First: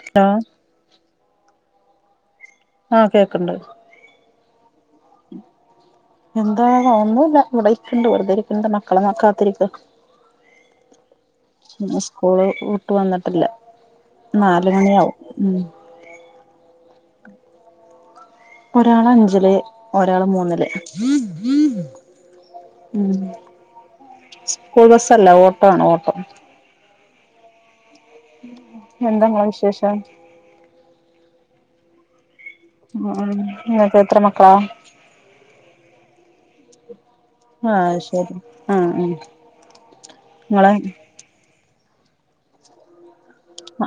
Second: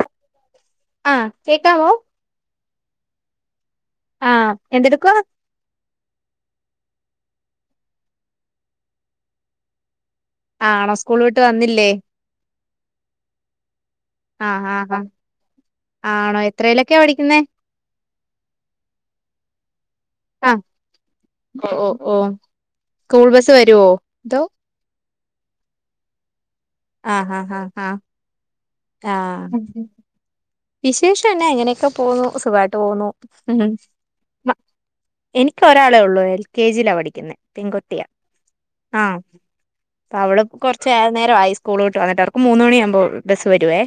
Hello ആഹ് കേക്കാമോ ആഹ കേക്കണ്ട് ആഹ് എന്തെടുക്കുവാ എന്താന്ന ഒന്നുല്ല ഇവിടെ ഇരിക്കിൻഡ് വെറുതെരിക്കും ഇണ്ട് മക്കളെങ്ങനെ കാത്തിരിക്ക ആഹ് ആണോ സ്കൂൾ വിട്ട് വന്നില്ലേ സ്കൂള് വിട്ട് വന്നിട്ടില്ല ആഹ് നാല് ആഹ് മണിയാവും ഉം ആണോ എത്രേലൊക്കെയ പഠിക്കുന്നേ ഒരാൾ അഞ്ചിൽ ഒരാള് ആഹ് മൂന്നില് ഓ ഓ ഓ ഉം സ്കൂൾ ബസ് വരുവോ അതോ സ്കൂൾ ബസ്സ് അല്ല ഓട്ടോ ആണ് ഓട്ടോ ആഹ് ആഹ ആഹ് ആഹ എന്താ ഇങ്ങളെ വിശേഷം വിശേഷം എന്നാ എങ്ങനെയൊക്കെ പോവുന്നു സുഖവായിട്ട് പോവുന്നു ഉം ഇങ്ങക്ക് എത്ര മക്കളാ ഉ എനിക്ക് ഒരാളെ ഉള്ളൂ എൽ കെ ജിയിലാ പഠിക്കുന്നേ ആഹ് പെൻകുട്ടിയാ ശരി ആഹ് ആഹ് ആഹ പ്പ അവള് ഇങ്ങളെ കൊർച്ച് നേരവായി സ്കൂള് വിട്ട് വന്നിട്ട് അവർക്ക് മൂന്ന് മണിയാവുമ്പോ ബസ് വരുവേ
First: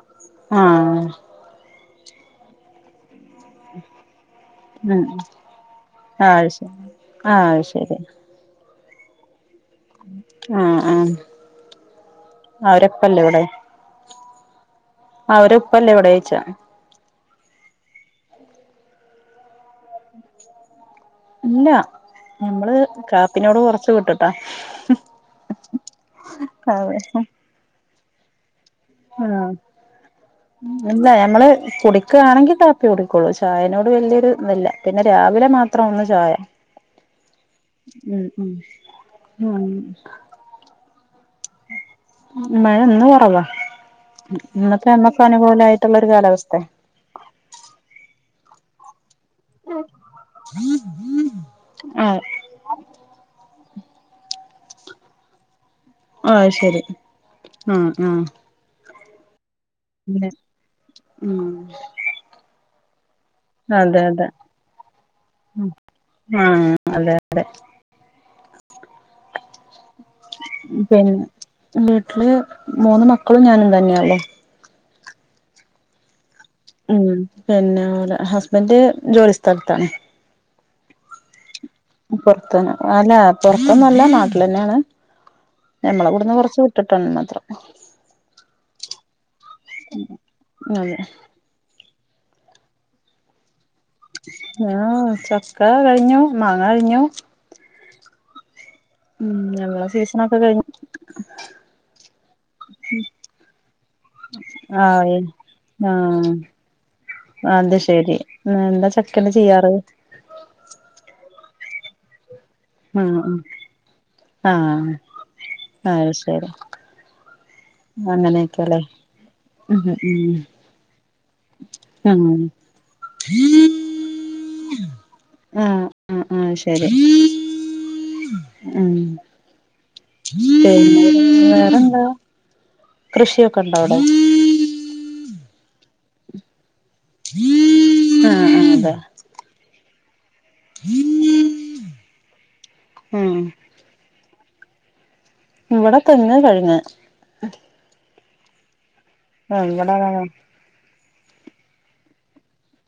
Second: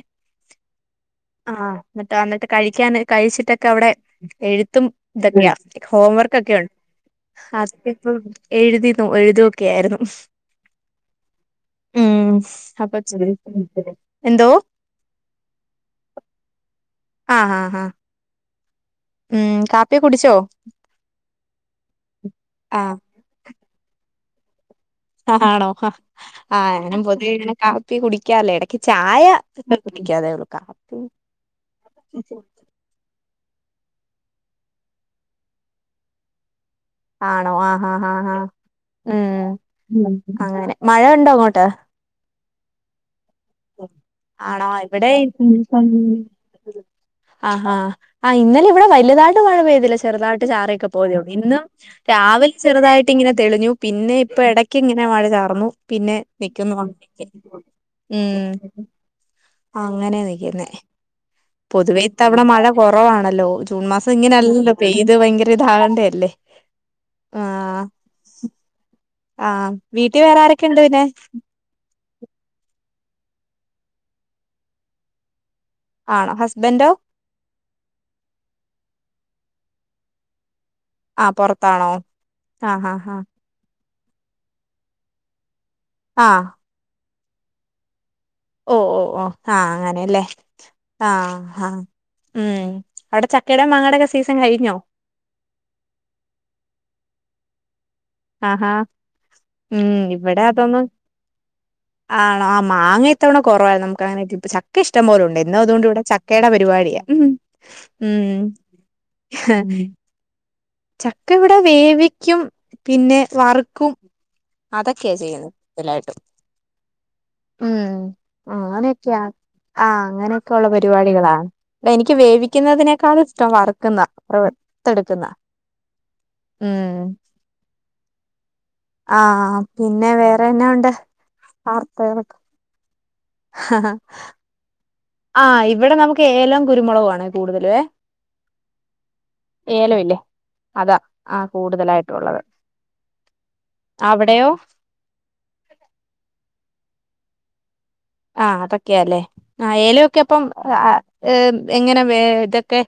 ആഹ് ആഹ ന്നിട്ടോ ന്നിട്ട് കഴിക്കാൻ കഴിച്ചിട്ടെ അവിടെ എഴുത്തും ഉം ഇതന്നെയാ ആഹ് ശരി ഹോംവർക്കൊക്കെയുണ്ട് ആഹ് അതൊക്കെ ശരി ഇപ്പോ എഴുതിന്നു എഴുതോ ക്കായിരുന്നു ആഹ് ആഹ് ഉം അവരെ അപ്പൊ ഇപ്പല്ലേ ശരി എന്തോ ആ അവരെ ഉപ്പല്ലേ ഇവിടെ ഓയ്ച്ച ആ ഹാ ഹാ ഉം കാപ്പിയൊകെകുടിച്ചോ ഇല്ല ഞമ്മള് ആഹ് കാപ്പിനോട് കൊറച്ച് വിട്ടിട്ടാ ഹാ ആണോ ആഹ് ഞാനും പൊതുവെ ഇങ്ങനെ കാപ്പി കുടിക്കാറില്ല എടക്ക് ആ കാപ്പി ഇല്ല ഞമ്മള് കുടിക്കാണെങ്കിൽ കാ പ്പിയെ ഓടിക്കള്ളൂ ചായനോട് വലിയൊരു ഇതില്ല പിന്നെ രാവിലെ മാത്രംആണ് ചായ ആണോ ആഹാ ഹാ ഉം ഹാ ഉം ഉം ഉ അങ്ങനെ മഴണ്ടോ അങ്ങോട്ട് മഴ ഇന്ന് കൊറവാ ആണോ ഇന്നത്തെ അമ്മക്കനുകൂലായിട്ടുള്ള ഒരു കാലാവസ്തേ ആഹ് ഹാ ആഹ ഇന്നലെ ഇവിടെ വലുതാഴ ഴിട്ട് മഴ പെയ്തില്ല ചെറുതായിട്ട് ചാറിയൊക്കെ പോയതെ ഒള്ളു ഇന്ന് ആഹ് രാവി ചെറുതായിട്ട് ഇങ്ങനെ തെളിഞ്ഞു പിന്നെ ഇപ്പ എടയ്ക്ക് ഇങ്ങനെ മഴ ചാർന്നു പിന്നെ നി ആഹ് [unintelligible] ശരി ക്കുന്നുണ്ട ആഹ് ആഹ് ഉം അങ്ങനെ പിന്നെ നിക്ക്‌ന്നേ ഉം പൊതുവെ വടെ മഴ കുറവാണല്ലോ ജൂൺ അതെ മാസം അതെ ഇങ്ങനെയല്ലല്ലോ പെയ്ത് ഭയങ്കര ഇതാകണ്ട അല്ലേ ആഹ് അതെ ആഹ് ആഹ വീട്ടി വേറെ ആരൊക്കെണ്ട് പിന്നെ വീട്ടില് മൂന്ന് മക്കളും ഞാനും തന്നെയൊള്ളു ആണോ ഹസ്ബന്റോ ഉം പിന്നെ അവടെ ഹസ്ബന്ഡ് ജോലിസ്ഥലത്താണ് ആ പൊറത്താണോ പുറത്തന്ന അല്ല പൊറത്തൊന്നല്ല നാട്ടിലന്നെണ് ഞമ്മളെ ഇവ്ട്ന്ന് ആഹ് കൊറച്ച് വിട്ടിട്ടൊള്ളുമാത്രം ഓ ഓ ഓ ആഹ അങ്ങനെല്ലേ അതെ ആഹ് ആഹ് ഉം അവിടെ ചക്കയുടെയും മാങ്ങയുടെയും ആഹ് ചക്ക കഴിഞ്ഞു മാങ്ങ കഴിഞ്ഞു ആഹ് ഹാ ഉം ഞങ്ങളെ സീസണൊക്കെ കഴിഞ്ഞു ആണോ ആ മാങ്ങേത്തവണ കുറവാണ് നമുക്ക് അങ്ങനെ ഇ ആ ആണോ മാങ്ങ ഇത്തവണ കൊറവ നമുക്കങ്ങനെ ചക്ക ആയി ഇഷ്ടപോലുണ്ട് ഇന്നോ അതുകൊണ്ട് ഇവിടെ ആഹ് ചക്കയുടെ പരിപാടിയാ ഉം അത് ശരി ഉം എന്താ ചക്കണ്ട് ഉം. ചെയ്യാറ് ചക്ക ഇവിടെ വേവിക്കും പിന്നെ ആഹ് വറക്കും ആഹ് അതൊക്കെയ ചെയ്യുന്നത് ആഹ് അത് കൂടുതലായിട്ടും ശരി ഉം അങ്ങനെയൊക്കെല്ലേ അങ്ങനെയൊക്കെയ ഉം ആഹ് അങ്ങനെയൊക്കെള്ള പരിപാടികളാ എനിക്ക് ഉം വേവിക്കുന്നതിനേക്കാള് ഇഷ്ടം വറുക്കുന്നാ ഉം വർത്തെടുക്കുന്നാതാ ആഹ്, ആഹ് ശെരി. ആഹ് പിന്നെ വേറെ എന്നാ ഉണ്ട് വാർത്ത വേറെന്താ കളൊക്ക്? കൃഷിയൊക്കെ ഇണ്ടോ അവിടെ? ആഹ്, ഇവിടെ നമുക്ക് ഏലം, കുരുമുളകു ആണെ കൂടുതലുവെ. ആഹ് ആഹ് അതെ ഏലമില്ലേ അതാ ആഹ് കൂടുതലായിട്ടുള്ളത്. ഉം അവിടെയോ? ഇവിടെ തെങ്ങ്, കവിങ്ങ്. ആഹ് അതൊക്കെയാല്ലേ, ആഹ് ഏലയൊക്കെ ഇപ്പം ആഹ് ഏഹ് എങ്ങനെ വേ [unintelligible] ക്കെ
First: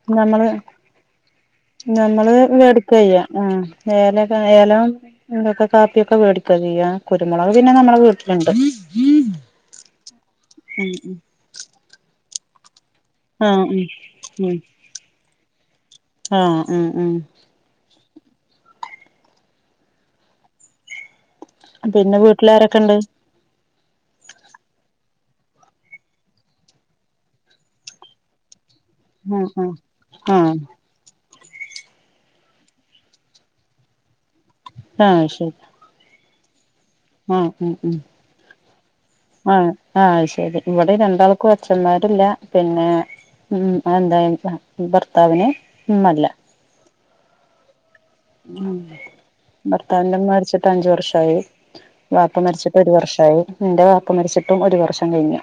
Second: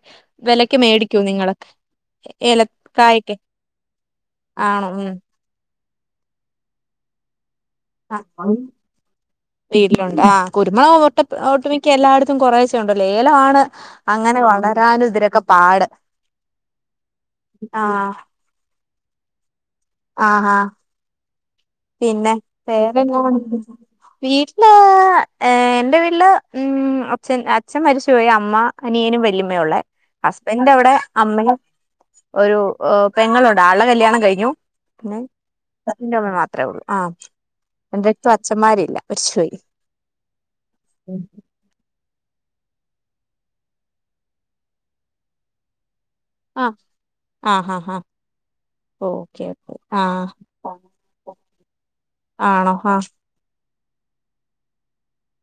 വെലക്ക് മേടിക്കോ നിങ്ങള്? ഞമ്മള് മേടിക്ക് ചെയ്യ്, ആഹ് ഏല ആണോ ഉം [unintelligible] എന്തൊക്കെ കാപ്പിയൊക്കെ വേടിക്ക് ചെയ്യാ കുരുമുളക് പിന്നെ നമ്മള വീട്ടില്ണ്ട്. ആഹ് ഉം ഉം. പ്പ ഒട്ടുമിക്ക എല്ലാട്ത്തും കൊറേശെ ക്കണ്ടല്ലോ ഏല ആണ് ആഹ് ഉം അങ്ങനെ ഉം വളരാനും ഇതിരൊക്ക പാട്. ആഹ് ഉം ഉം ആഹ് ആഹ്, ആഹ്. പിന്നെ, വീട്ടിലാരൊക്കെ വേറെ ഉണ്ട് എന്നാ ഉണ്ട് വീട്ടില് ഏഹ് എന്റെ വീട്ടില് ഉം അച്ഛൻ അച്ഛൻ മരിച്ചുപോയി അമ്മ അനിയനും വല്ല്യമ്മേ ഉള്ളേ, ആഹ് ആഹ് ഹസ്ബന്റവിടെ അമ്മയും ഒരു ഓഹ് പെങ്ങളുണ്ട്, ആൾടെ കല്ല്യാണം കഴിഞ്ഞു. ആഹ് പിന്നെ, ആഹ് ശരി കസിന്റമ്മ മാത്രേ ഒള്ളൂ. ആഹ്, ഉം ഉം മരിച്ചുപോയി ആഹ് ആഹ് അയ് ശെരി ഇവിടെ രണ്ടാള് ഇൻക്കു എളച്ചന്മാരില്ല, പിന്നെ ഉം, അതെന്താ എനിക്ക് [unintelligible] ഭർത്താവിനെ ഇമ്മല്ല. ആഹ് ആഹ് ആഹ് ആഹ് ഉം ഓക്കെ ഓക്കെ ഭർത്താവിന്റെ ആഹ് ഇമ്മ മരിച്ചിട്ട് അഞ്ച് വർഷായി, വാപ്പ ആണോ മരിച്ചിട്ട് ഒരു ആഹ് വർഷായി. ഇൻ്റെ വാപ്പ മരിച്ചിട്ടും ഒരു വർഷം കഴിഞ്ഞ്.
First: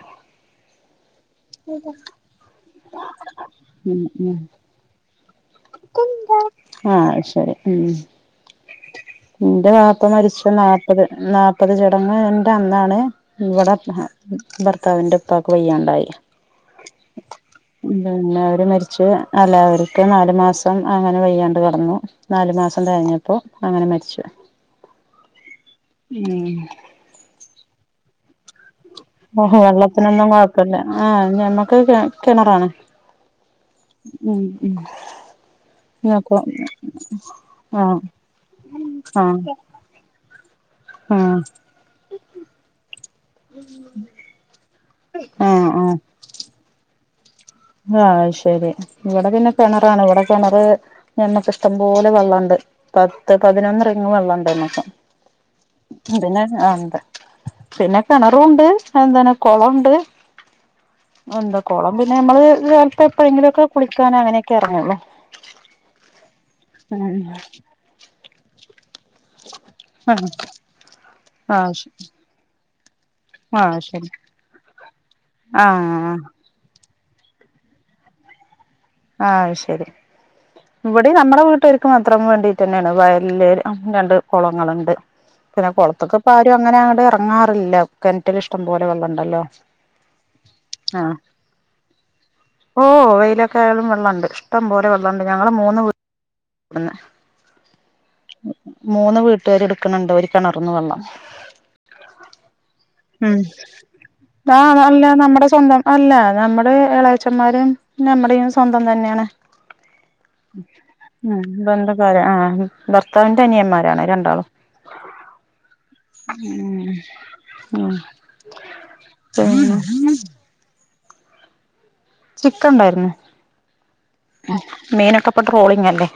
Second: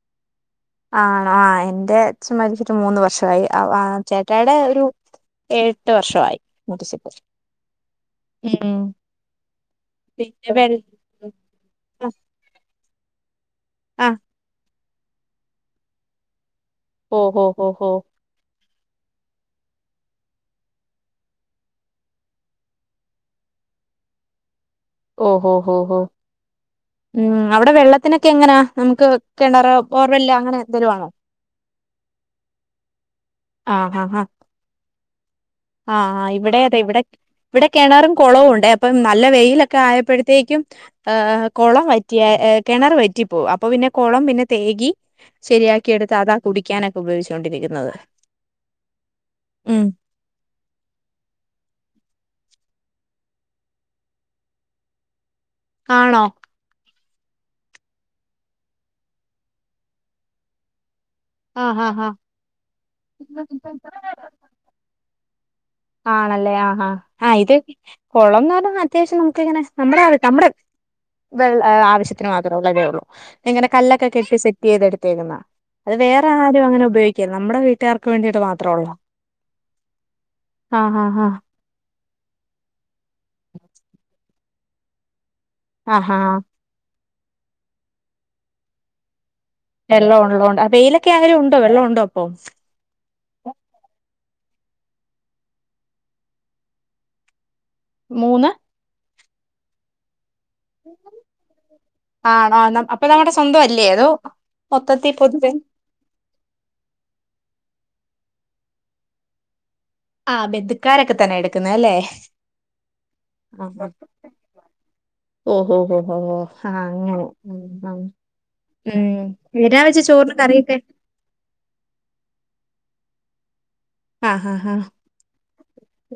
ആണോ, ആഹ് എന്റെ അച്ഛൻ മരിച്ചിട്ട് മൂന്ന് വർഷമായി. അവ ഉം ഉം ചേട്ടായിടെ ഒരു ഏഴെട്ട് വർഷമായി ആഹ്, മരിച്ചിട്ട് അഹ് ശെരി, ഉം. ഉം ഇന്റ വാപ്പ മരിച്ച് പിന്നെ നാല്പ്ത്, വെ നാല്പത് ആ ചടങ്ങ്ന്റെ അന്നാണ് ഇവിടെ ഹെ ആ ഭർത്താവിന്റെ ഭർത്താവിന്റെ ഉപ്പാക്ക് വയ്യാണ്ടായി. ഓഹ്, ഓഹ്, ഓഹ്, ഓഹ്. പിന്നെ അവര് മരിച്ച് അല്ല അവര്ക്ക് നാ ല് മാസം അങ്ങനെ വയ്യാണ്ട് കെടന്നു. നാല് മാസം കഴിഞ്ഞപ്പോ അങ്ങനെ മരിച്ചു. ഓഹ്, ഓഹ്, ഓഹ്, ഓഹ് ഉം അവിടെ വെള്ളത്തിനൊക്കെ എങ്ങനാ? നമുക്ക് ഓഹോ കിണറോ വെള്ളത്തിനൊന്നും ബോർവെല്ലാ അങ്ങനെ കൊഴപ്പല്ല എന്തേലു ആണോ? ആഹ് ഞമ്മക്ക് കെ കിണറാണ് ആഹ് ആഹ് ആഹ്. ഉം ഉം ആഹ്, ആഹ് നോക്കോ ഇവിടെ അതെ ഇവിടെ ഇവിടെ ആഹ് കെണറും കൊളവും ഉണ്ടേ അപ്പം നല്ല ആഹ് വെയില് ക്കായപ്പഴ്ത്തേക്കും ആഹ് ഏഹ് കൊളം വറ്റിയെ ഏഹ് കെണറ് വറ്റിപ്പോവും, അപ്പോ പിന്നെ കൊളം പിന്നെ തേഗി ആഹ് ശെരിയാക്കി ആഹ് എട് ത്ത് അതാ കുടിക്കാനൊക്കെ ഉപയോഗിച്ചോണ്ടിരി ആഹ് ശെരി ഇവിടെ പിന്നെ ഉം കെണറാണ് ഇവിടെ കെണറ് ഞമ്മക്ക് ഇഷ്ടംപോല വെള്ളണ്ട് പത്ത് പതിനൊന്നര റിങ്ങ് വെള്ളണ്ടാരുന്നു മ്മക്ക് ഉം ആണോ പിന്നെ ആഹ് എന്താ പിന്നെ കെണറും ഒണ്ട് എന്താണ് കൊളോണ്ട് എന്താ ആ ഹാ കൊളം ഹാ പിന്നെ ഞമ്മള് കാലത്ത് എപ്പഴെങ്കിലും ഒക്ക കുളിക്കാനോ അങ്ങനെയൊക്കെ എറങ്ങുള്ളു ആണല്ലേ ആഹ് ഹാ ആഹ് ഇത് കൊളംന്ന് പറഞ്ഞാ അത്യാവശ്യം നമുക്കിങ്ങനെ നമ്മുടെ നമ്മുടെ ആ വെള്ള ആവശ്യ ത്തിന് മാത്രോ ഉള്ളതേ ഉള്ളൂ ആ ആ ഇങ്ങനെ കല്ലൊക്കെ ശരി കെട്ടി സെറ്റ് ചെയ്തെടുത്തേക്ക്ന്നാ ആ അത് വേറെ ആരും അങ്ങനെ ഉപയോഗിക്കില്ല നമ്മടെ വീട്ടുകാർക്ക് വേണ്ടീട്ട് മാത്ര ഉള്ളാ ആയ് ശരി ഇവിടെ ആഹ് ആഹ് നമ്മുടെ വീട്ടര് ക്ക് മാത്രം വേണ്ടിട്ടെന്നെയാണ് വല്ല്യോരു രണ്ട് കൊളങ്ങളുണ്ട് പിന്നെ ആഹ് കൊളത്ക് ആഹ് ഇപ്പാരു ങ്ങനെ അങ്ങട് എറങ്ങാറില്ല കെണറ്റിൽ ഇഷ്ടം പോലെ വെള്ളണ്ടല്ലോ വെള്ളം ഒള്ളോണ്ട് അ വെയിലൊക്കെ അയൊരു ഉണ്ടോ വെള്ളം ഉണ്ടോ ഇപ്പോ ഓ വെയിലൊക്കെ ആയതും വെള്ളണ്ട് ഇഷ്ടം പോലെ വെള്ളണ്ട് ഞങ്ങള് മൂന്ന് വീ പിന്നെ മൂന്ന് മൂന്ന് വീട്ടുകാര് എടുക്കണണ്ട് ഒരു കിണർന്ന് വെള്ളം ആണോ ന്ന അപ്പൊ നമ്മുടെ ഉം സ്വന്ത അല്ലേ അതോ ആഹ് അല്ല മൊത്തത്തി നമ്മുടെ പൊതുവെ സ്വന്തം അല്ല നമ്മുടെ എളേച്ചന്മാരും നമ്മുടെയും സ്വന്തം തന്നെയാണ് ആഹ് ബന്ധുക്കാരൊക്കെ തന്നെ ഉം എടുക്കുന്നത് അല്ലേ ബന്ധള്ളോരാ ആഹ് ഭർത്താവിന്റെ അനിയന്മാരാണ് രണ്ടാളും ഓഹോ ഹോ ഹോ ഹോ അങ്ങനെ ഉം ആഹ് ഉം പിന്നെ വിരാ വെച്ച് ചോറിന് കറിയൊക്കെ ചിക്കൻണ്ടായിര്ന്ന് ആഹ് ആഹ് ആഹ് മീൻ ഒക്കെപ്പ ട്രോളിങല്ലേ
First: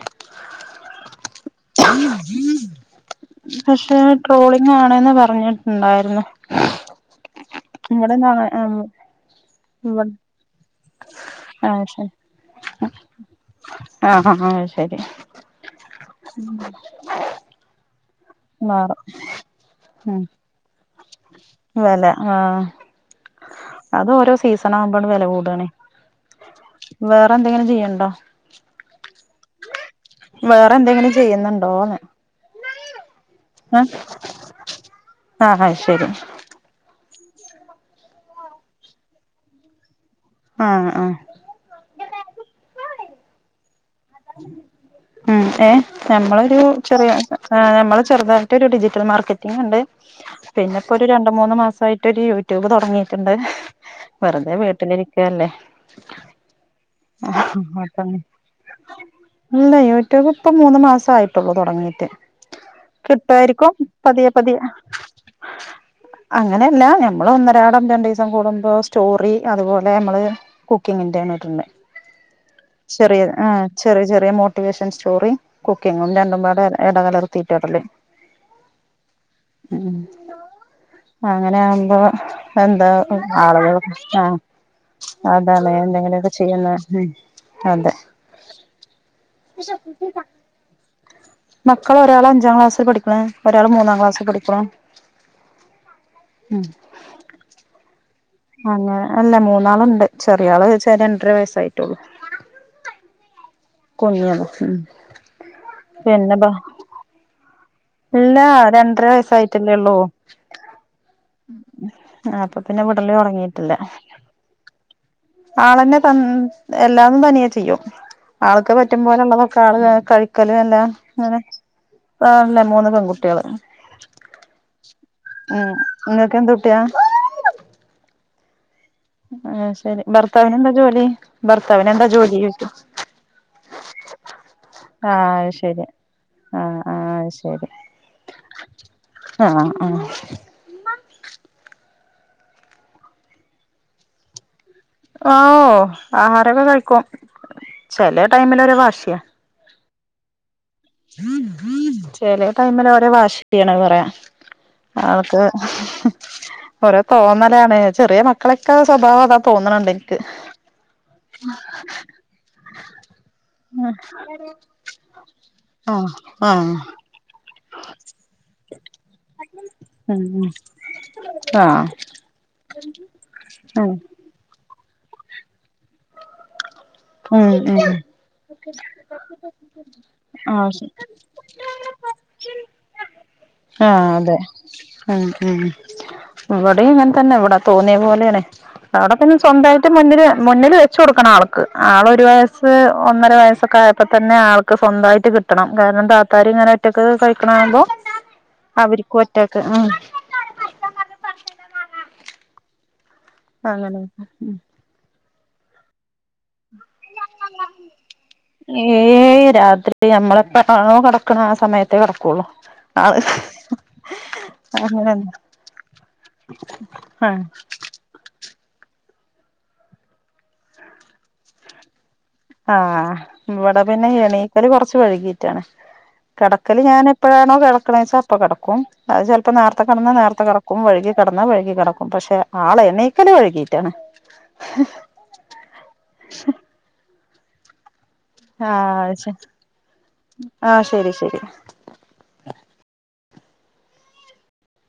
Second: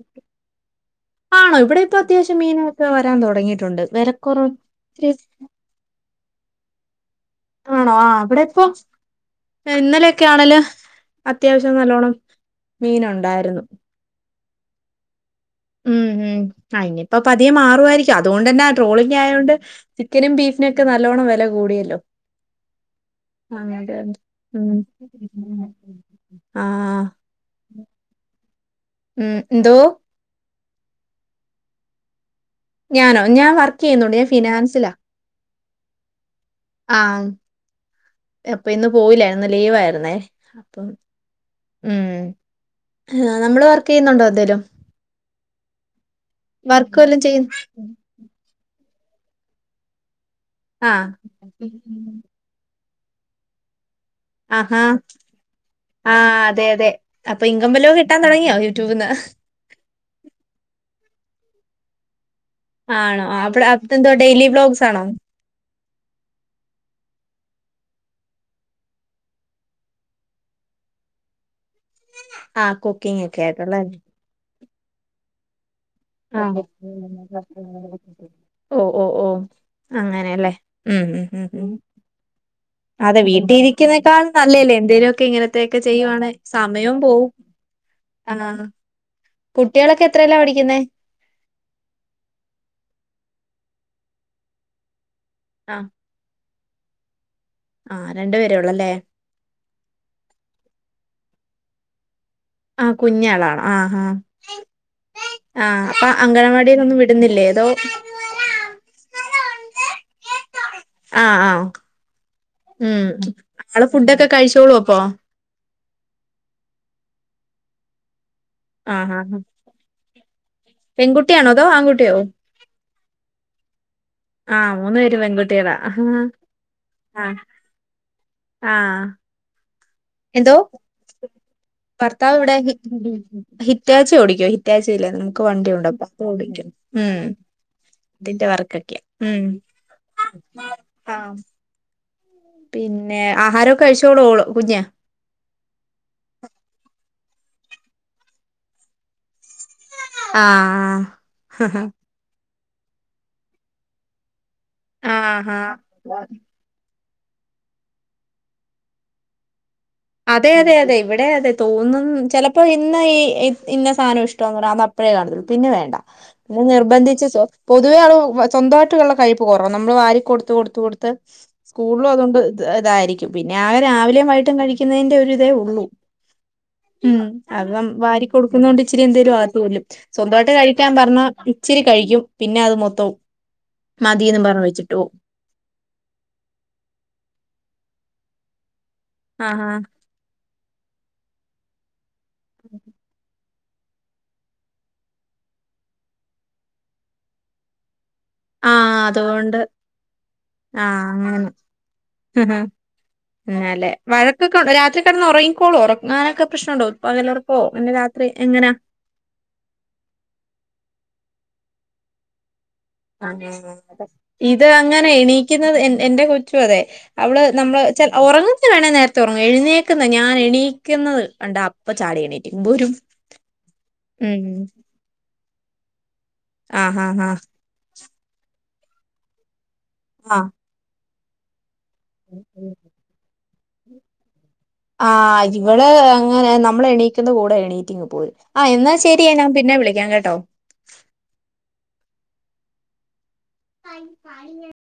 ആണോ ഇവിടെ ഇപ്പൊ അത്യാവശ്യം മീനൊക്കെ വരാൻ തുടങ്ങിയിട്ടുണ്ട് പക്ഷെ വിലക്കുറവ് ട്രോളിംഗ് ആണെന്ന് [unintelligible] പറഞ്ഞിട്ടുണ്ടായിരുന്നു ആണോ ആഹ് ഇവിടെന്ന് ഇവിടെപ്പൊ എഹ് ഇവ ഇന്നലെയൊക്കെയാണെല് അത്യാവശ്യം ആഹ് ശരി നല്ലോണം മീന് ഉണ്ടായിരുന്നു ആഹ് ഹ ഹാ അഹ് ശരി ഉം ഉം അയിനി ഇപ്പ പതിയെ മാറുമായിരി ക്കു അതുകൊണ്ടന്നാ മാറും ട്രോളിംഗ് ആയോണ്ട് ഉം ചിക്കനും ബീഫിനും ഒക്കെ നല്ലോണം വില കൂടി വെല ആഹ് അതെ അതെ അത് ഓരോ സീസൺ ഉം ആവുമ്പോണ് വെല കൂടാണേ ആ വേറെ എന്തെങ്കിലും ചെയ്യണ്ടോ ഉം ന്തോ വേറെ എന്തെങ്കിലും ചെയ്യുന്നുണ്ടോന്ന് ഞാനോ ഞാൻ വർക്ക് ഏഹ് ചെയ്യുന്നുണ്ട് ഞാൻ ഫിനാൻസിലാ ആഹ് അഹ് ശരി ആഹ് അപ്പൊ ഇന്ന് പോയില ഇന്ന് ലീവായിരുന്നേ അപ്പൊ ആഹ് ആഹ് ഉം നമ്മള് വർക്കയ്യുന്നുണ്ടോ എന്തേലും ഉം ഏഹ് നമ്മളൊരു വർക്ക് ചെറിയ വല്ലോം ചെയ്യു നമ്മള് ചെറുതായിട്ടൊരു ഡിജിറ്റൽ മാർക്കറ്റിംഗ് ഉണ്ട്. ആ പിന്നെപ്പോ ഒരു രണ്ട് മൂന്ന് മാസായിട്ട് ഒരു യു ട്യൂബ് തുടങ്ങിയിട്ടുണ്ട് വെറുതെ ആഹ് ഹാ വീട്ടിലിരിക്കല്ലേ അതെ അതെ അപ്പൊ ഇൻകം വല്ലോ അപ്പ കിട്ടാൻ തുടങ്ങിയോ യൂട്യൂബിൽന്ന് ഇല്ല യൂട്യൂബ് ഇപ്പ മൂന്ന് മാസം ആയിട്ടുള്ളു തുടങ്ങീട്ട് ആണോ അവിടെ അത് എന്തോ ഡെയിലി പതിയെ വ്ലോഗ്സ് ആണോ അങ്ങനെയല്ല ഞമ്മള് ഒന്നരാടം രണ്ടീസം കൂടുമ്പോ സ്റ്റോറി അതുപോലെ അമ്മള് കുക്കിങ്ങിന്റെയാണ് ഇടണ്ടേ ആഹ് കുക്കിംഗ് ഒക്കെ ആയിട്ട്ള്ളെയല്ലേ ചെറിയ മോട്ടിവേഷൻ സ്റ്റോറി കുക്കിങ്ങും ആഹ് രണ്ടുംപാടെ എട കലർത്തിയിട്ടാ ഇടല് ഓ ഓ ഓ ഉം അങ്ങനെയല്ലേ ഉം ഉം ഉം അങ്ങനെ ഉം ആകുമ്പോ എന്താ അതെ ആളുകൾ വീട്ടിലിരിക്കുന്നേക്കാൾ ആഹ് നല്ലല്ലേ എന്തേലുമൊക്കെ അതാണെ ഇങ്ങനത്തെയൊക്കെ ചെയ്യുവാണെ എന്തെങ്കിലൊക്കെ ചെയ്യുന്ന സമയവും ഉം പോവും അതെ ആഹ് കുട്ടികളൊക്കെ എത്രേലാ പഠിക്കുന്നേ? മക്കള് ഒരാള് അഞ്ചാം ക്ലാസ്സിൽ പഠിക്ക്‌ണ് ഒരാള് മൂന്നാം ക്ലാസ്സിൽ പഠിക്കണു ആഹ് ഉം ആഹ് രണ്ടു പേരേ ഒള്ളല്ലേ അല്ലാ മൂന്നാള്ണ്ട് ചെറിയാള് ചെ രണ്ടര വയസ്സായിട്ടോള്ളു ആഹ് കുഞ്ഞാളാ ആഹ് ആഹ് കുഞ്ഞാണ് ഉം ആഹ് അപ്പൊ അംഗനവാടീലൊന്നും വിടുന്നില്ലേ അതോ ഇല്ലാ രണ്ടര വയസ്സായിറ്റല്ലേ ഇള്ളൂ ആഹ് ആഹ് ആഹ് അപ്പൊ പിന്നെ ഉം വിടല് തൊടങ്ങിയിറ്റില്ലാ ആള് ഫുഡ് ഒക്കെ കഴിച്ചോളുവോ അപ്പോ ആളെന്നെ ത എല്ലാന്നും തനിയെ ചെയ്യും ആൾക്ക് പറ്റും ആഹ് പോലെ ആഹ് ഇള്ളതൊക്കെ ആള് കഴിക്കലും എല്ലാം അങ്ങനെ പെൺകുട്ടിയാണോ അതോ ആൺകുട്ടിയോ [unintelligible] മൂന്ന് പെൺകുട്ടികള് ആഹ് മൂന്നു പേര് ഉം പെൺകുട്ടികളാ ആഹ് നിങ്ങൾക്ക് എന്ത് കുട്ടിയാ ആഹ് ആഹ് [unintelligible] എന്തോ ഭർത്താവിന് എന്താ ജോലി ഭർത്താവിന് എന്താ ഭർത്താവ് ജോലി ഇവിടെ ചോയ്ക്കും ഹി ഹിറ്റാച്ചി ഓടിക്കുവാ ഹിറ്റ് ഹിറ്റാച്ചി ഇല്ലേ ആഹ് നമ്മക്ക് അത് വണ്ടി ശരി ഒണ്ടപ്പം അപ്പോ ഓടിക്കും ആഹ് ഉം ആഹ് ശരി അതിന്റെ വർക്കൊക്കെയാ ഉം ആഹ് ആഹ് ആഹ് പിന്നെ ആഹാരവൊക്കെ കഴിച്ചോളുവോ ഓള് കുഞ്ഞ് ഓഹ് ആഹാരൊക്കെ കഴിക്കും ചെല ടൈമിലൊരു വാശിയാ ആഹ് ആഹ് ചെലെ ടൈമില് ഓരോ വാശി [unintelligible] പറയാ അവക്ക് ആഹ് ആഹ് ഓരോ തോന്നലാണ് ചെറിയ മക്കളെയൊക്കെ സ്വഭാവം അതാ തോന്നണണ്ട് എനി അതെ അതെ അതെ ഇവിടെ അതെ തോന്നും ചെലപ്പോ ഇന്ന് ഈ ഇന്ന സാധനം ഇഷ്ട്ടവാന്ന് പറയും അതപ് അപ്പഴേ കാണത്തുള്ളൂ പിന്നെ വേണ്ടാ ആഹ് പിന്നെ ആഹ് നിർബന്ധിച്ച് സോ പൊതുവെ ആള് വ സ്വന്തമായിട്ട് ഒള്ള കഴിപ്പ് കൊറവ നമ്മള് വാരി ഉം ഉം കൊടുത്ത് കൊടുത്ത് കൊടുത്ത് ആഹ് സ്കൂളിലും അതുകൊണ്ട് ഇത് ഇതായിരിക്കും പിന്നെ ആകെ രാത് രാവിലെയും വൈയിട്ടും കഴിക്കുന്നേന്റെ ഒര് ഇതേ ഒള്ളൂ ഉം അത് നമ് വാരി കൊടുക്കുന്ന കൊണ്ട് ഇച്ചിരി എന്തേലും അകത്ത് ചെല്ലും സ്വന്തവായിട്ട് ആഹ് കഴിക്കാൻ ശരി പറഞ്ഞാ ഇച്ചിരി കഴിക്കും പിന്നെ അത് മൊത്തോം ആഹ് അതെ ഉം ഉം ഇവിടേം ഇങ്ങനെ തന്നെ ഇവിടെ തോന്നിയ പോലെയാണെ അവിടെ പിന്നെ ആഹാ സ്വന്തായിട്ട് മുന്നില് മുന്നില് വെച്ച് കൊടുക്കണം ആൾക്ക് ആള് ഒറ്റ് ഒരു വയസ്സ് ഒന്നര വയസ്സൊക്കെ ആയപ് ഇപ്പ തന്നെ ആൾക്ക് സ്വന്തായിട്ട് കിട്ടണം കാരണം താത്താര് ഇങ്ങനെ ഒറ്റക്ക് കഴിക്കണ കാണുമ്പോ ആഹ് അതുകൊണ്ട് ആഹ് അങ്ങനെ. ആല്ലേ അങ്ങനെ വഴക്കൊക്കെ രാത്രി കിടന്ന് ഉറങ്ങിക്കോളൂ ഉറങ്ങാനൊക്കെ പ്രശ്ന ഉണ്ടോ പകല്‍ ഒറക്കമോ രാത്രി എങ്ങനാ ഏയ് രാത്രി നമ്മള എപ്പഴാണോ കിടക്കണ ആ സമയത്തേ കിടക്കുള്ളു ആ ഇത് അങ്ങനെ എണീക്കുന്നത് എന്റെ കൊച്ചു അതെ ആ അവള് നമ്മൾ ഉറങ്ങുന്നത് വേണ നേരത്തെ ഉറങ്ങും എഴുന്നേക്കുന്നത് ഞാൻ എണീക്കുന്നത് കണ്ടാ അപ്പൊ ചാടി എണി ആഹ ഇവിടെ പിന്നെ ഉം എണീക്കല് വഴകിട്ടാണ് കിടക്കല് ആഹ് ഞാൻ ആഹ് ആഹ് എപ്പോഴാണോ കിടക്ക വെച്ചാ അപ്പ കിടക്കും അത് ചിലപ്പോം നേരത്തെ കിടന്ന് നേരത്തെ ആഹ് കിടക്കും വഴുകി കിടന്ന് വഴുകി കടക്കും പക്ഷെ ആള എണ്ണീക്കല വഴുകി വഴകിട്ടാണ് ആഹ് ഇവിടെ അങ്ങനെ നമ്മൾ എണീക്കുന്ന കൂടെ എണീറ്റിങ് പോരും ആഹ് എന്നാ ശരിയ ഞാ പിന്നെ വിളിക്കാം കേട്ടോ ആഹ് ശരി ശരി [inaudible]